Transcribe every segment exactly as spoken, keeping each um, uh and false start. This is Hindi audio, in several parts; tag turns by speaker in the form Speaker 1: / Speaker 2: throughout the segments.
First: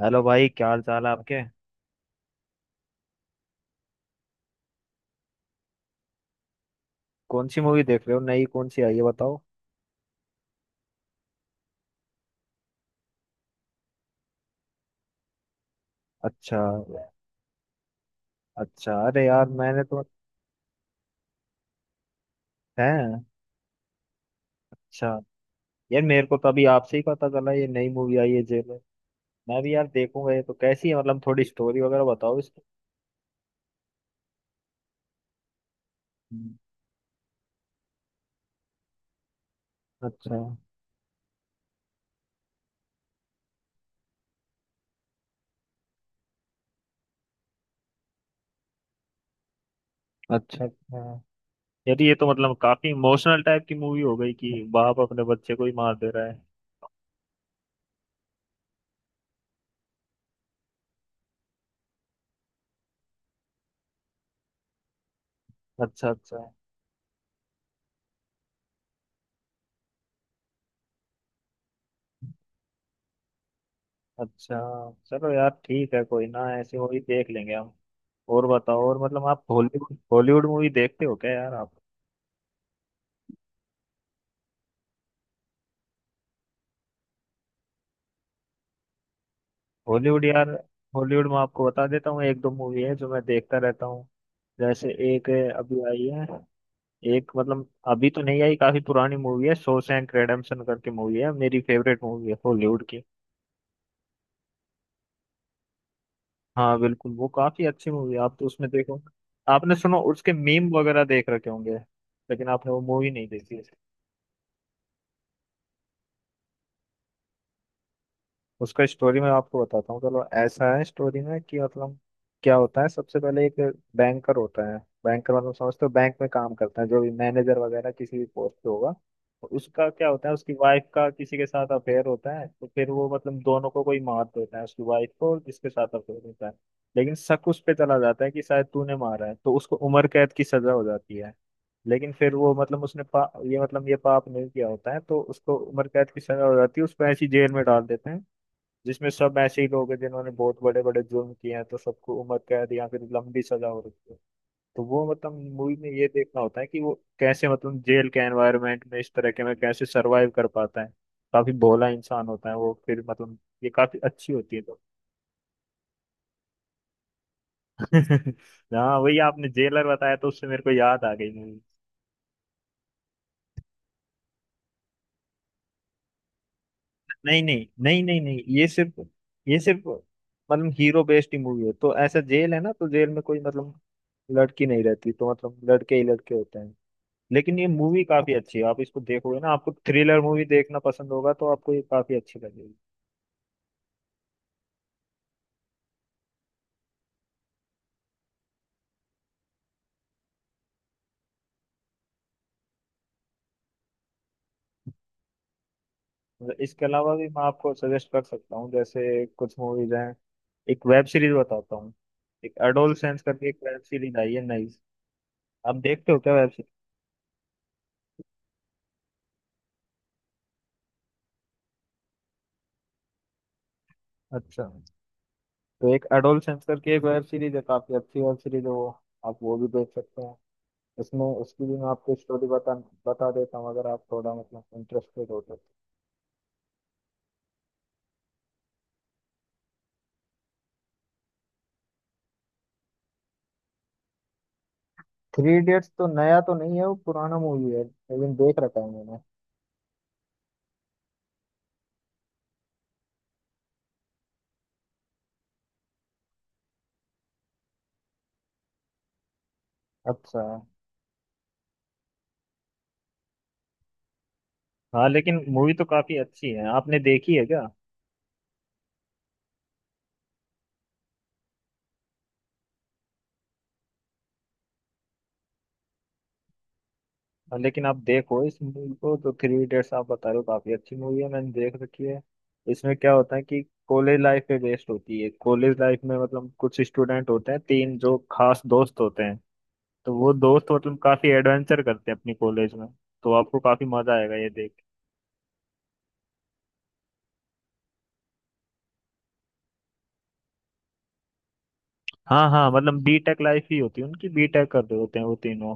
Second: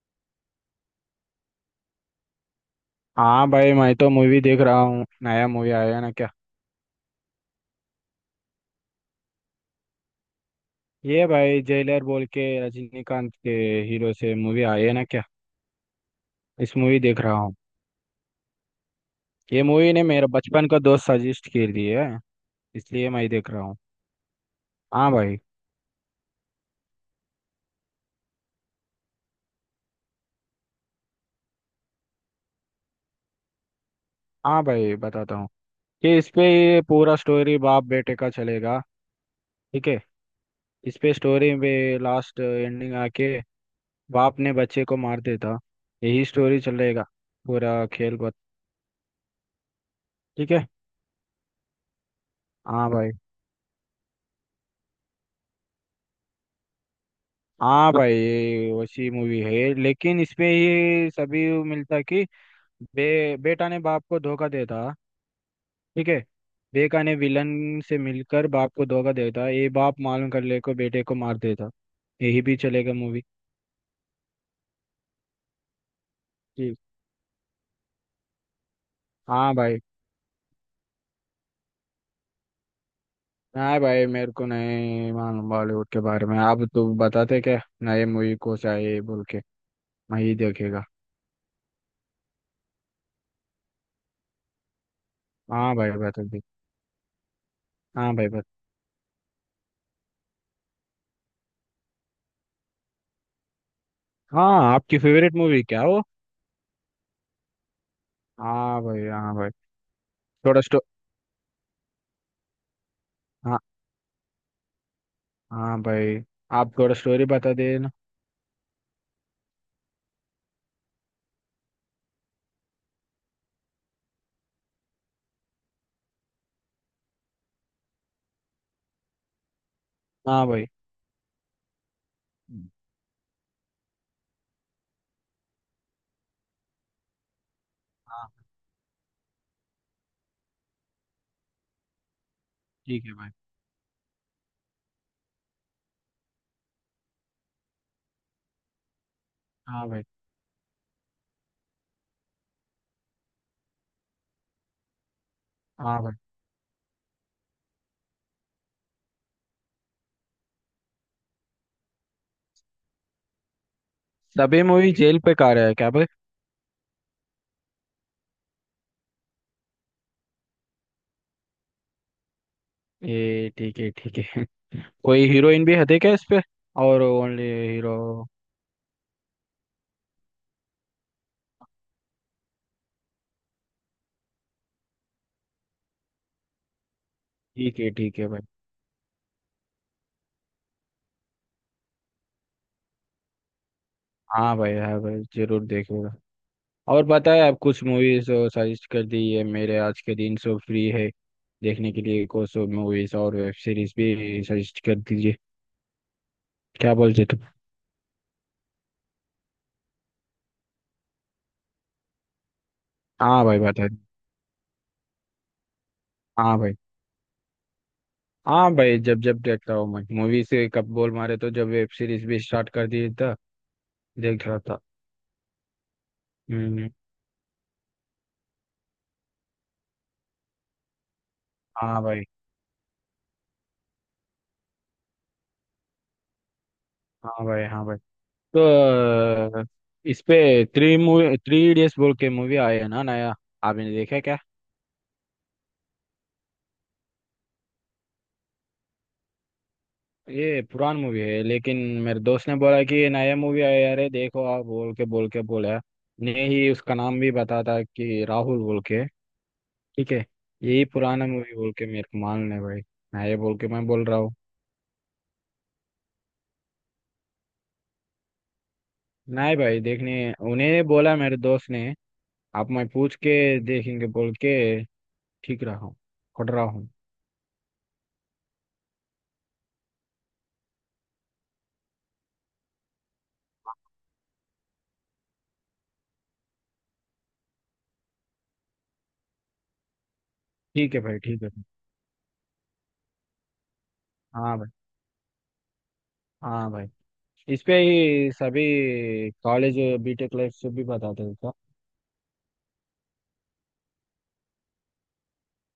Speaker 1: हेलो भाई, क्या हाल चाल है आपके।
Speaker 2: हाँ भाई। मैं तो मूवी देख रहा हूँ। नया मूवी आया है ना क्या।
Speaker 1: कौन सी मूवी देख रहे हो? नई कौन सी आई है, बताओ।
Speaker 2: ये भाई जेलर बोल के रजनीकांत के हीरो से मूवी आई है ना क्या।
Speaker 1: अच्छा।
Speaker 2: इस मूवी देख रहा हूँ।
Speaker 1: अच्छा। अरे यार,
Speaker 2: ये
Speaker 1: मैंने
Speaker 2: मूवी
Speaker 1: तो।
Speaker 2: ने मेरा बचपन का दोस्त सजेस्ट कर दी है, इसलिए
Speaker 1: है।
Speaker 2: मैं देख रहा हूँ।
Speaker 1: अच्छा।
Speaker 2: हाँ भाई।
Speaker 1: यार, मेरे को तो अभी आपसे ही पता चला ये नई मूवी आई है जेल। मैं भी यार देखूंगा ये तो। कैसी है मतलब? थोड़ी स्टोरी वगैरह बताओ इसकी।
Speaker 2: हाँ भाई, बताता हूँ कि इस पे
Speaker 1: हम्म।
Speaker 2: ये पूरा स्टोरी बाप बेटे का चलेगा। ठीक है।
Speaker 1: अच्छा
Speaker 2: इस पे स्टोरी में लास्ट एंडिंग आके बाप ने बच्चे को मार देता। यही स्टोरी चलेगा पूरा खेल पर। ठीक
Speaker 1: अच्छा।
Speaker 2: है।
Speaker 1: अच्छा। यार, ये तो मतलब
Speaker 2: हाँ
Speaker 1: काफी
Speaker 2: भाई।
Speaker 1: इमोशनल टाइप की मूवी हो गई कि बाप अपने बच्चे को ही मार दे रहा है।
Speaker 2: हाँ भाई, ये वैसी मूवी है, लेकिन इसमें ये सभी मिलता कि बे बेटा ने बाप को धोखा देता। ठीक
Speaker 1: अच्छा
Speaker 2: है।
Speaker 1: अच्छा।
Speaker 2: बेटा ने विलन से मिलकर बाप को धोखा देता, ये बाप मालूम कर ले को बेटे को मार देता। यही भी चलेगा मूवी।
Speaker 1: अच्छा। चलो यार, ठीक है। कोई ना, ऐसी
Speaker 2: ठीक।
Speaker 1: मूवी देख लेंगे हम। और बताओ। और मतलब आप
Speaker 2: हाँ भाई।
Speaker 1: हॉलीवुड हॉलीवुड मूवी देखते हो क्या यार आप?
Speaker 2: नहीं भाई, मेरे को नहीं मालूम बॉलीवुड के बारे में। आप तो बताते क्या नए मूवी को चाहिए बोल के। मैं
Speaker 1: हॉलीवुड
Speaker 2: ही
Speaker 1: यार।
Speaker 2: देखेगा।
Speaker 1: हॉलीवुड में आपको बता देता हूँ, एक दो मूवी है जो मैं देखता रहता हूँ। जैसे एक है,
Speaker 2: हाँ
Speaker 1: अभी
Speaker 2: भाई,
Speaker 1: आई
Speaker 2: बता
Speaker 1: है।
Speaker 2: दे।
Speaker 1: एक मतलब अभी
Speaker 2: हाँ
Speaker 1: तो
Speaker 2: भाई,
Speaker 1: नहीं आई,
Speaker 2: बता।
Speaker 1: काफी पुरानी मूवी है, शॉशैंक रिडेम्पशन करके मूवी है, मेरी फेवरेट मूवी है हॉलीवुड की।
Speaker 2: हाँ, आपकी फेवरेट मूवी क्या वो।
Speaker 1: हाँ बिल्कुल, वो काफी अच्छी मूवी है, आप तो उसमें
Speaker 2: हाँ
Speaker 1: देखो।
Speaker 2: भाई। हाँ भाई।
Speaker 1: आपने सुनो, उसके
Speaker 2: थोड़ा
Speaker 1: मीम
Speaker 2: स्टो
Speaker 1: वगैरह देख रखे होंगे। लेकिन आपने वो मूवी नहीं देखी।
Speaker 2: हाँ भाई। आप थोड़ा स्टोरी बता देना।
Speaker 1: उसका स्टोरी मैं आपको बताता हूँ, चलो। ऐसा है स्टोरी में कि मतलब, क्या होता है? सबसे पहले एक बैंकर होता है। बैंकर मतलब समझते हो, बैंक में काम करता है जो भी, मैनेजर वगैरह किसी भी पोस्ट पे होगा। तो उसका क्या होता है,
Speaker 2: हाँ
Speaker 1: उसकी
Speaker 2: भाई।
Speaker 1: वाइफ का किसी के साथ अफेयर होता है। तो
Speaker 2: हम्म।
Speaker 1: फिर वो मतलब दोनों को कोई मार देता है, उसकी वाइफ को और जिसके साथ अफेयर होता है। लेकिन शक उस पे चला जाता है
Speaker 2: हाँ।
Speaker 1: कि शायद तूने मारा है, तो उसको उम्र कैद की सजा हो जाती है। लेकिन फिर वो मतलब उसने
Speaker 2: ठीक है
Speaker 1: पा,
Speaker 2: भाई।
Speaker 1: ये मतलब ये पाप नहीं किया होता है, तो उसको उम्र कैद की सजा हो जाती है। उसको ऐसी जेल में डाल देते हैं जिसमें सब ऐसे ही
Speaker 2: हाँ
Speaker 1: लोग हैं
Speaker 2: भाई।
Speaker 1: जिन्होंने बहुत बड़े बड़े जुर्म किए हैं, तो सबको उम्र कैद या फिर लंबी सजा हो रखी है। तो वो मतलब मूवी में
Speaker 2: हाँ
Speaker 1: ये
Speaker 2: भाई।
Speaker 1: देखना होता है कि वो कैसे मतलब जेल के एनवायरनमेंट में, इस तरह के में कैसे सरवाइव कर पाता है। काफी भोला इंसान होता है वो, फिर मतलब, ये काफी अच्छी होती है
Speaker 2: सभी
Speaker 1: तो।
Speaker 2: मूवी जेल पे का रहा है क्या भाई।
Speaker 1: हाँ, वही आपने जेलर बताया तो उससे मेरे को याद आ गई मूवी।
Speaker 2: ये ठीक है। ठीक है। कोई हीरोइन भी हटे क्या इस पे। और
Speaker 1: नहीं
Speaker 2: ओनली
Speaker 1: नहीं
Speaker 2: हीरो।
Speaker 1: नहीं नहीं नहीं, ये सिर्फ ये सिर्फ मतलब हीरो बेस्ड ही मूवी है। तो ऐसा जेल है ना, तो जेल में कोई मतलब लड़की नहीं रहती, तो मतलब लड़के ही लड़के होते हैं। लेकिन ये
Speaker 2: ठीक है।
Speaker 1: मूवी
Speaker 2: ठीक है
Speaker 1: काफी
Speaker 2: भाई।
Speaker 1: अच्छी है, आप इसको देखोगे ना, आपको थ्रिलर मूवी देखना पसंद होगा तो आपको ये काफी अच्छी लगेगी।
Speaker 2: हाँ भाई। हाँ भाई, जरूर देखूंगा। और बताए आप कुछ मूवीज सजेस्ट कर दी है। मेरे आज के दिन सो फ्री है देखने के लिए। कुछ सो मूवीज और वेब सीरीज भी सजेस्ट कर दीजिए।
Speaker 1: मतलब इसके
Speaker 2: क्या
Speaker 1: अलावा
Speaker 2: बोलते
Speaker 1: भी
Speaker 2: तुम।
Speaker 1: मैं आपको सजेस्ट कर सकता हूँ, जैसे कुछ मूवीज हैं। एक वेब सीरीज बताता हूँ। एक एडोलसेंस
Speaker 2: हाँ
Speaker 1: करके एक
Speaker 2: भाई,
Speaker 1: वेब
Speaker 2: बताए।
Speaker 1: सीरीज आई है नई। आप देखते हो क्या वेब
Speaker 2: हाँ
Speaker 1: सीरीज?
Speaker 2: भाई। हाँ भाई, जब जब देखता हूँ मैं मूवी से कब बोल मारे तो जब वेब सीरीज भी स्टार्ट कर दी था। देख रहा
Speaker 1: अच्छा।
Speaker 2: था।
Speaker 1: तो एक एडोलसेंस
Speaker 2: हम्म।
Speaker 1: करके एक वेब सीरीज है, काफी अच्छी वेब सीरीज है वो। आप वो भी देख सकते हैं। उसमें उसकी भी मैं
Speaker 2: हाँ
Speaker 1: आपको
Speaker 2: भाई।
Speaker 1: स्टोरी बता बता देता हूँ अगर आप थोड़ा मतलब इंटरेस्टेड हो तो।
Speaker 2: हाँ भाई। हाँ भाई। तो अ, इस पे थ्री मूवी थ्री इडियट्स बोल के मूवी आई है ना नया। आपने देखा क्या।
Speaker 1: थ्री इडियट्स तो नया तो नहीं है, वो पुराना मूवी है, लेकिन देख रखा है मैंने।
Speaker 2: ये पुरान मूवी है, लेकिन मेरे दोस्त ने बोला कि ये नया मूवी आया है, अरे देखो आप बोल के बोल के बोला ने ही उसका नाम भी बता था कि राहुल बोल के। ठीक है।
Speaker 1: अच्छा।
Speaker 2: यही पुराना मूवी बोल के मेरे को मान ले भाई, नया बोल के मैं बोल रहा हूँ।
Speaker 1: हाँ, लेकिन मूवी तो काफी अच्छी है, आपने देखी है क्या? हाँ।
Speaker 2: नहीं भाई, देखने उन्हें बोला मेरे दोस्त ने। आप मैं पूछ के देखेंगे बोल के ठीक रहा हूँ। खट रहा हूँ।
Speaker 1: लेकिन आप देखो इस मूवी को, तो थ्री इडियट्स आप बता रहे हो, काफी अच्छी मूवी है, मैंने देख रखी है। इसमें क्या होता है कि कॉलेज लाइफ पे बेस्ड होती है। कॉलेज लाइफ में मतलब कुछ स्टूडेंट होते हैं तीन, जो खास दोस्त होते हैं। तो वो दोस्त
Speaker 2: ठीक
Speaker 1: मतलब
Speaker 2: है भाई।
Speaker 1: काफी
Speaker 2: ठीक है भाई।
Speaker 1: एडवेंचर करते हैं अपनी कॉलेज में। तो आपको काफी मजा आएगा ये
Speaker 2: हाँ भाई।
Speaker 1: देख।
Speaker 2: हाँ भाई। इस पे ही सभी कॉलेज बीटेक लाइफ से भी बताते थे।
Speaker 1: हाँ हाँ, मतलब बीटेक लाइफ ही होती है उनकी, बीटेक कर रहे होते हैं वो तीनों।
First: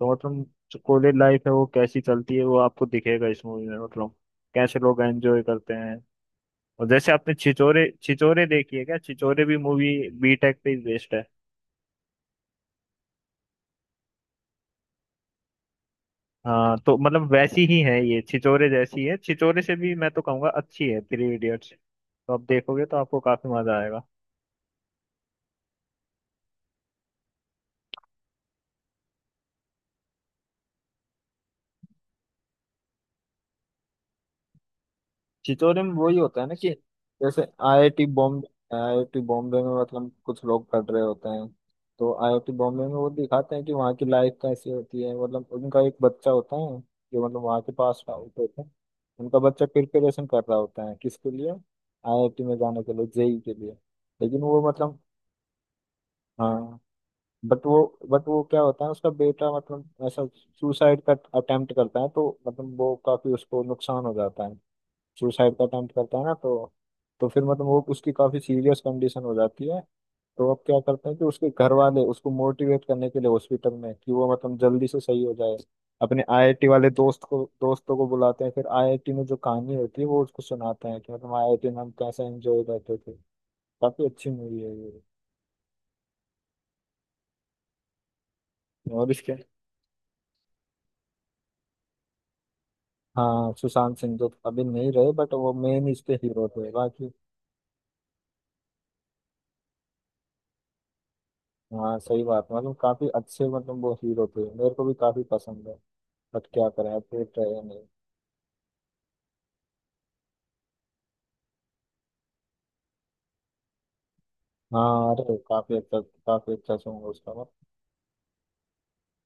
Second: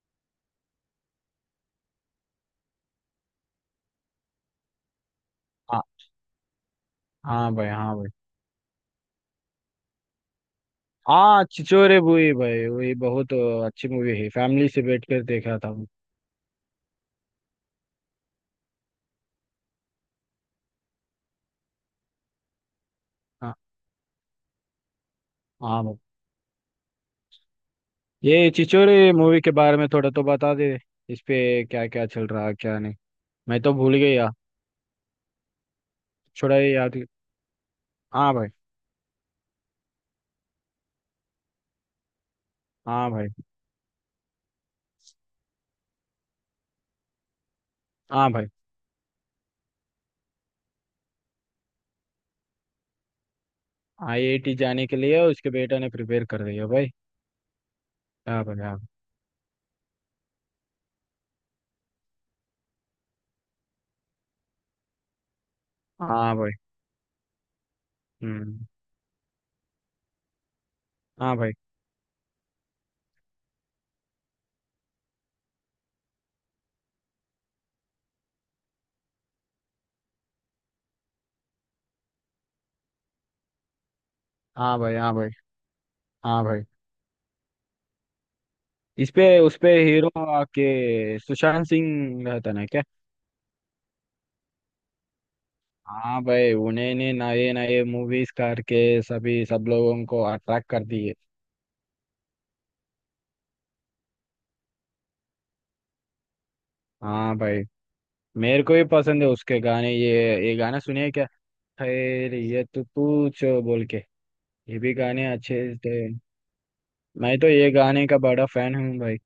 Speaker 1: तो मतलब, जो कॉलेज लाइफ है वो कैसी चलती है, वो आपको दिखेगा इस मूवी में मतलब, कैसे लोग एंजॉय करते
Speaker 2: हाँ।
Speaker 1: हैं। और जैसे आपने
Speaker 2: हाँ भाई।
Speaker 1: छिचोरे
Speaker 2: हाँ भाई।
Speaker 1: छिचोरे देखी है क्या? छिचोरे भी मूवी बीटेक पे ही बेस्ड है।
Speaker 2: हाँ छिछोरे बूढ़ी भाई वही बहुत अच्छी मूवी है। फैमिली से बैठ कर देखा था मैं।
Speaker 1: हाँ, तो मतलब वैसी ही है, ये छिचोरे जैसी है। छिचोरे से भी मैं तो कहूँगा अच्छी है थ्री इडियट्स, तो आप देखोगे तो आपको काफी
Speaker 2: हाँ।
Speaker 1: मजा आएगा।
Speaker 2: हाँ भाई। ये छिछोरे मूवी के बारे में थोड़ा तो बता दे। इस पे क्या क्या चल रहा क्या नहीं, मैं तो भूल गया।
Speaker 1: छितौरी में वही होता है ना
Speaker 2: थोड़ा ये
Speaker 1: कि
Speaker 2: याद।
Speaker 1: जैसे आईआईटी
Speaker 2: हाँ
Speaker 1: बॉम्बे।
Speaker 2: भाई।
Speaker 1: आईआईटी बॉम्बे में मतलब कुछ लोग पढ़ रहे होते हैं। तो आईआईटी बॉम्बे में वो
Speaker 2: हाँ भाई।
Speaker 1: दिखाते हैं कि वहाँ की लाइफ कैसी होती है, मतलब उनका एक बच्चा होता है जो मतलब वहाँ के पास
Speaker 2: हाँ
Speaker 1: आउट
Speaker 2: भाई।
Speaker 1: होता है। उनका बच्चा प्रिपरेशन कर रहा होता है किसके लिए, आईआईटी में जाने के लिए, जेई के लिए। लेकिन
Speaker 2: आईआईटी
Speaker 1: वो
Speaker 2: जाने के
Speaker 1: मतलब,
Speaker 2: लिए उसके बेटा ने प्रिपेयर कर दिया
Speaker 1: हाँ।
Speaker 2: भाई।
Speaker 1: बट वो बट वो
Speaker 2: हाँ भाई।
Speaker 1: क्या
Speaker 2: हाँ।
Speaker 1: होता है उसका बेटा मतलब ऐसा सुसाइड का अटेम्प्ट करता है, तो मतलब वो काफी उसको नुकसान हो जाता है। सुसाइड का अटेम्प्ट करता है ना
Speaker 2: हाँ भाई।
Speaker 1: तो। तो फिर मतलब वो उसकी काफी
Speaker 2: हम्म।
Speaker 1: सीरियस कंडीशन हो जाती है। तो अब क्या करते हैं कि
Speaker 2: हाँ
Speaker 1: उसके
Speaker 2: भाई।
Speaker 1: घर वाले उसको मोटिवेट करने के लिए हॉस्पिटल में, कि वो मतलब जल्दी से सही हो जाए, अपने आईआईटी वाले दोस्त को दोस्तों को बुलाते हैं। फिर आईआईटी में जो कहानी होती है वो उसको सुनाते हैं कि मतलब आईआईटी में हम कैसे एंजॉय करते थे। काफी अच्छी मूवी है
Speaker 2: हाँ भाई।
Speaker 1: ये।
Speaker 2: हाँ भाई। हाँ भाई,
Speaker 1: और
Speaker 2: इस
Speaker 1: इसके,
Speaker 2: पे उस पे हीरो के सुशांत सिंह रहता ना क्या।
Speaker 1: हाँ सुशांत सिंह तो अभी नहीं रहे, बट वो मेन इसके
Speaker 2: हाँ
Speaker 1: हीरो
Speaker 2: भाई,
Speaker 1: थे बाकी।
Speaker 2: उन्होंने नए नए मूवीज करके सभी सब लोगों को अट्रैक्ट कर दिए।
Speaker 1: हाँ सही बात, मतलब काफी अच्छे मतलब वो हीरो थे, मेरे को भी काफी पसंद है। बट क्या करें, अब देख
Speaker 2: हाँ
Speaker 1: रहे हैं
Speaker 2: भाई,
Speaker 1: नहीं।
Speaker 2: मेरे को भी पसंद है उसके गाने। ये ये गाना सुनिए क्या। खैरियत पूछो बोल के, ये भी
Speaker 1: हाँ,
Speaker 2: गाने
Speaker 1: अरे
Speaker 2: अच्छे
Speaker 1: काफी
Speaker 2: थे।
Speaker 1: अच्छा काफी अच्छा सॉन्ग है उसका
Speaker 2: मैं
Speaker 1: बट।
Speaker 2: तो ये गाने का बड़ा फैन हूँ भाई।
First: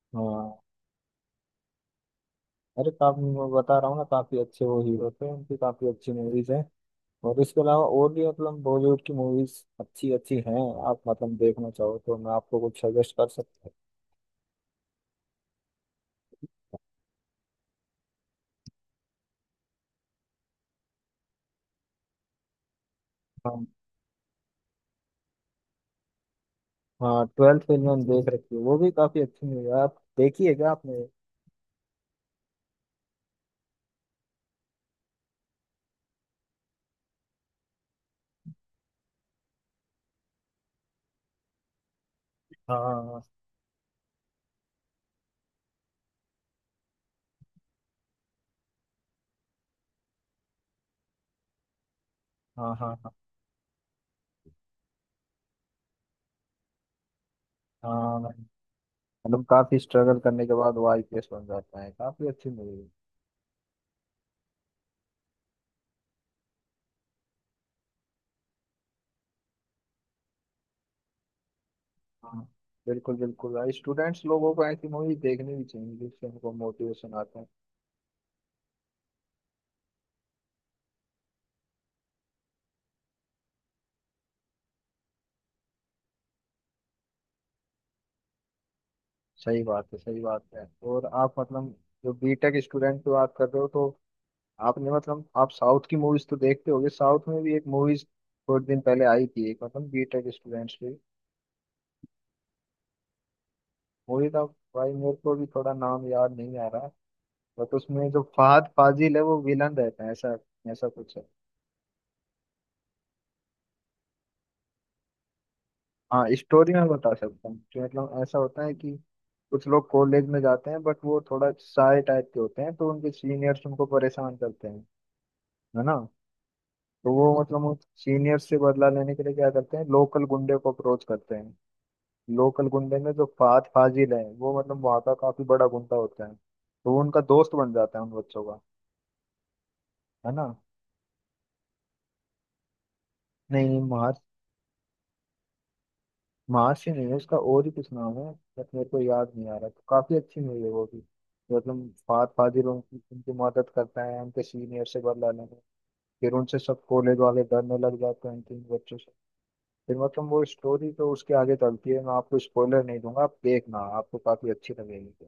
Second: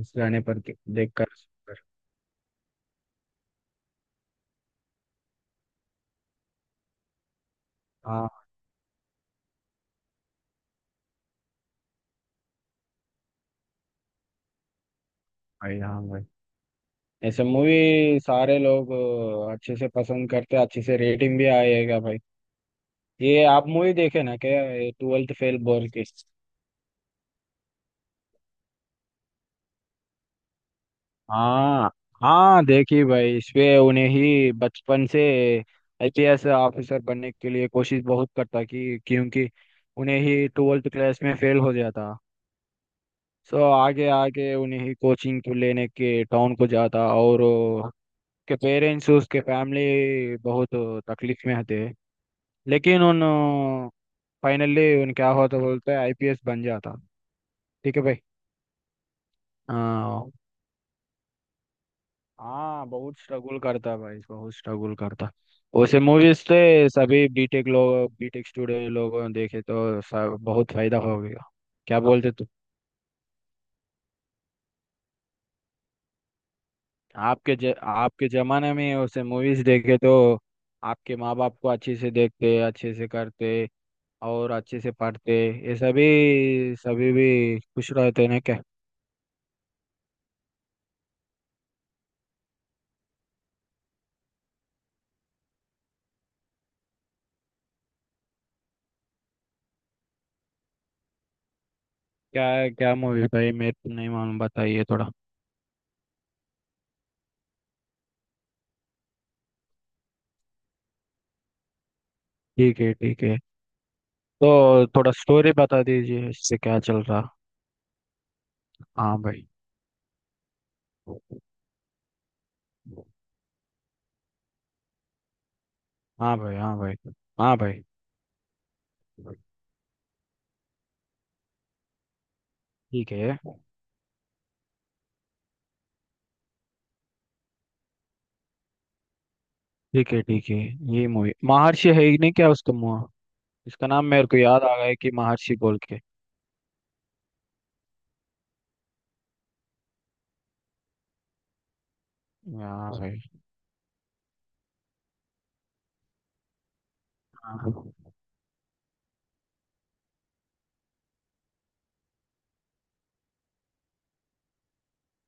Speaker 2: इस गाने पर
Speaker 1: हाँ,
Speaker 2: के- देख कर सुनकर।
Speaker 1: अरे काफी, मैं बता रहा हूँ ना, काफी अच्छे वो हीरो थे, उनकी काफी अच्छी मूवीज हैं। और इसके अलावा और भी
Speaker 2: हाँ
Speaker 1: मतलब बॉलीवुड की मूवीज अच्छी अच्छी हैं। आप मतलब देखना चाहो तो मैं आपको कुछ सजेस्ट कर सकता हूँ।
Speaker 2: भाई। हाँ भाई। ऐसे मूवी सारे लोग अ, अच्छे से पसंद करते, अच्छे से रेटिंग भी आएगा भाई। ये
Speaker 1: हाँ।
Speaker 2: आप मूवी देखे ना क्या। ट्वेल्थ फेल बोल के।
Speaker 1: हाँ, ट्वेल्थ फेल मैंने देख रखी है, वो भी काफी अच्छी मूवी है, आप देखी है क्या आपने?
Speaker 2: हाँ। हाँ देखी भाई, इसपे उन्हें ही बचपन से आईपीएस ऑफिसर बनने के लिए कोशिश बहुत करता कि, क्योंकि उन्हें ही ट्वेल्थ क्लास में फेल हो जाता।
Speaker 1: हाँ हाँ।
Speaker 2: सो आगे आगे उन्हें ही कोचिंग को लेने के टाउन को जाता और उसके पेरेंट्स उसके फैमिली बहुत तकलीफ में थे।
Speaker 1: हाँ हाँ
Speaker 2: लेकिन
Speaker 1: हाँ।
Speaker 2: उन फाइनली उन क्या होता बोलते हैं आईपीएस बन जाता। ठीक है भाई।
Speaker 1: हाँ, हाँ, मतलब काफी स्ट्रगल
Speaker 2: हाँ।
Speaker 1: करने के बाद वो आईपीएस बन जाता है, काफी अच्छी मूवी
Speaker 2: हाँ
Speaker 1: है।
Speaker 2: बहुत स्ट्रगल करता भाई, बहुत स्ट्रगल करता। उसे मूवीज से सभी बीटेक लोग बीटेक स्टूडेंट लोगों ने देखे तो सब बहुत फायदा हो गया। क्या बोलते
Speaker 1: हाँ,
Speaker 2: तू।
Speaker 1: बिल्कुल बिल्कुल भाई, स्टूडेंट्स लोगों को ऐसी मूवी देखनी भी चाहिए जिससे उनको मोटिवेशन आता है।
Speaker 2: आपके ज, आपके जमाने में उसे मूवीज देखे तो आपके माँ बाप को अच्छे से देखते, अच्छे से करते और अच्छे से पढ़ते, ये सभी सभी भी खुश रहते हैं ना क्या।
Speaker 1: सही बात है, सही बात है। और आप मतलब, जो बीटेक स्टूडेंट की बात कर रहे हो तो, आपने मतलब आप साउथ की मूवीज तो देखते होगे, साउथ में भी एक मूवीज थोड़े दिन पहले आई थी एक, मतलब बीटेक स्टूडेंट्स की
Speaker 2: क्या क्या मूवी भाई मैं तो नहीं
Speaker 1: मूवी
Speaker 2: मालूम,
Speaker 1: का।
Speaker 2: बताइए
Speaker 1: भाई
Speaker 2: थोड़ा।
Speaker 1: मेरे को भी थोड़ा नाम याद नहीं आ रहा, बट उसमें जो फहद फाजिल है, वो विलन रहता है, ऐसा ऐसा कुछ है।
Speaker 2: ठीक है। ठीक है। तो थोड़ा स्टोरी बता
Speaker 1: हाँ,
Speaker 2: दीजिए इससे
Speaker 1: स्टोरी
Speaker 2: क्या
Speaker 1: में
Speaker 2: चल
Speaker 1: बता
Speaker 2: रहा।
Speaker 1: सकता हूँ कि मतलब ऐसा होता है कि
Speaker 2: हाँ भाई।
Speaker 1: कुछ लोग कॉलेज में जाते हैं, बट वो थोड़ा शाय टाइप के होते हैं, तो उनके सीनियर्स उनको परेशान करते हैं, है ना।
Speaker 2: हाँ भाई। हाँ भाई।
Speaker 1: तो वो
Speaker 2: हाँ
Speaker 1: मतलब उन
Speaker 2: भाई।
Speaker 1: सीनियर्स से बदला लेने के लिए क्या करते हैं, लोकल गुंडे को अप्रोच करते हैं। लोकल गुंडे में
Speaker 2: ठीक
Speaker 1: जो
Speaker 2: है।
Speaker 1: फात फाजिल है, वो मतलब वहाँ का काफी बड़ा गुंडा होता है, तो वो उनका दोस्त बन जाता है उन बच्चों का,
Speaker 2: ठीक है।
Speaker 1: है ना।
Speaker 2: ठीक है। ये मूवी महर्षि है ही नहीं क्या, उसका मुँह।
Speaker 1: नहीं,
Speaker 2: इसका नाम मेरे को याद आ गया है कि महर्षि बोल के।
Speaker 1: माँ से नहीं है उसका, और ही कुछ नाम है। बट मेरे को याद नहीं आ रहा, तो काफी अच्छी मूवी है वो भी। मतलब फाद फाजिल
Speaker 2: हाँ
Speaker 1: उनकी
Speaker 2: भाई।
Speaker 1: उनकी मदद करता है उनके सीनियर से बदला लेने में। फिर उनसे सब कॉलेज वाले
Speaker 2: हाँ।
Speaker 1: डरने लग जाते हैं, उनके इन बच्चों से। फिर मतलब वो स्टोरी तो उसके आगे चलती है, मैं आपको स्पॉइलर नहीं दूंगा। आप देखना, आपको काफी अच्छी लगेगी।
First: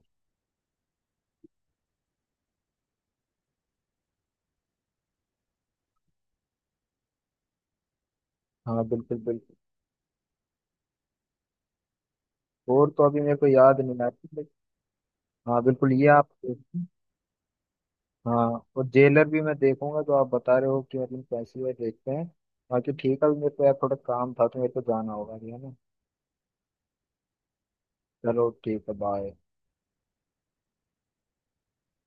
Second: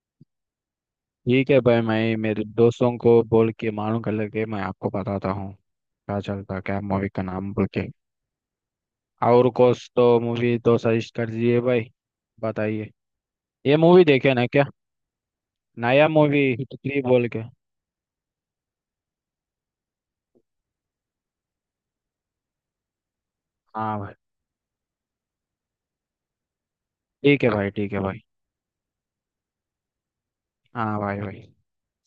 Speaker 2: ठीक है भाई, मैं मेरे दोस्तों को बोल के मालूम कर लेके मैं आपको बताता हूँ क्या चलता क्या मूवी का नाम बोल के।
Speaker 1: हाँ बिल्कुल
Speaker 2: और
Speaker 1: बिल्कुल।
Speaker 2: कुछ तो मूवी तो सजेस्ट कर दीजिए भाई,
Speaker 1: और
Speaker 2: बताइए।
Speaker 1: तो अभी मेरे को
Speaker 2: ये
Speaker 1: याद नहीं
Speaker 2: मूवी
Speaker 1: आती
Speaker 2: देखे
Speaker 1: but।
Speaker 2: ना क्या,
Speaker 1: हाँ बिल्कुल, ये
Speaker 2: नया
Speaker 1: आप
Speaker 2: मूवी हिट
Speaker 1: देखना।
Speaker 2: थ्री बोल के।
Speaker 1: हाँ। और जेलर भी मैं देखूंगा, तो आप बता रहे हो कि मतलब कैसी है, देखते हैं। बाकी ठीक है, अभी मेरे को यार थोड़ा
Speaker 2: हाँ भाई।
Speaker 1: काम था, तो मेरे को जाना होगा, ठीक है ना।
Speaker 2: ठीक है भाई। ठीक है भाई।
Speaker 1: चलो ठीक है, बाय।
Speaker 2: हाँ भाई भाई।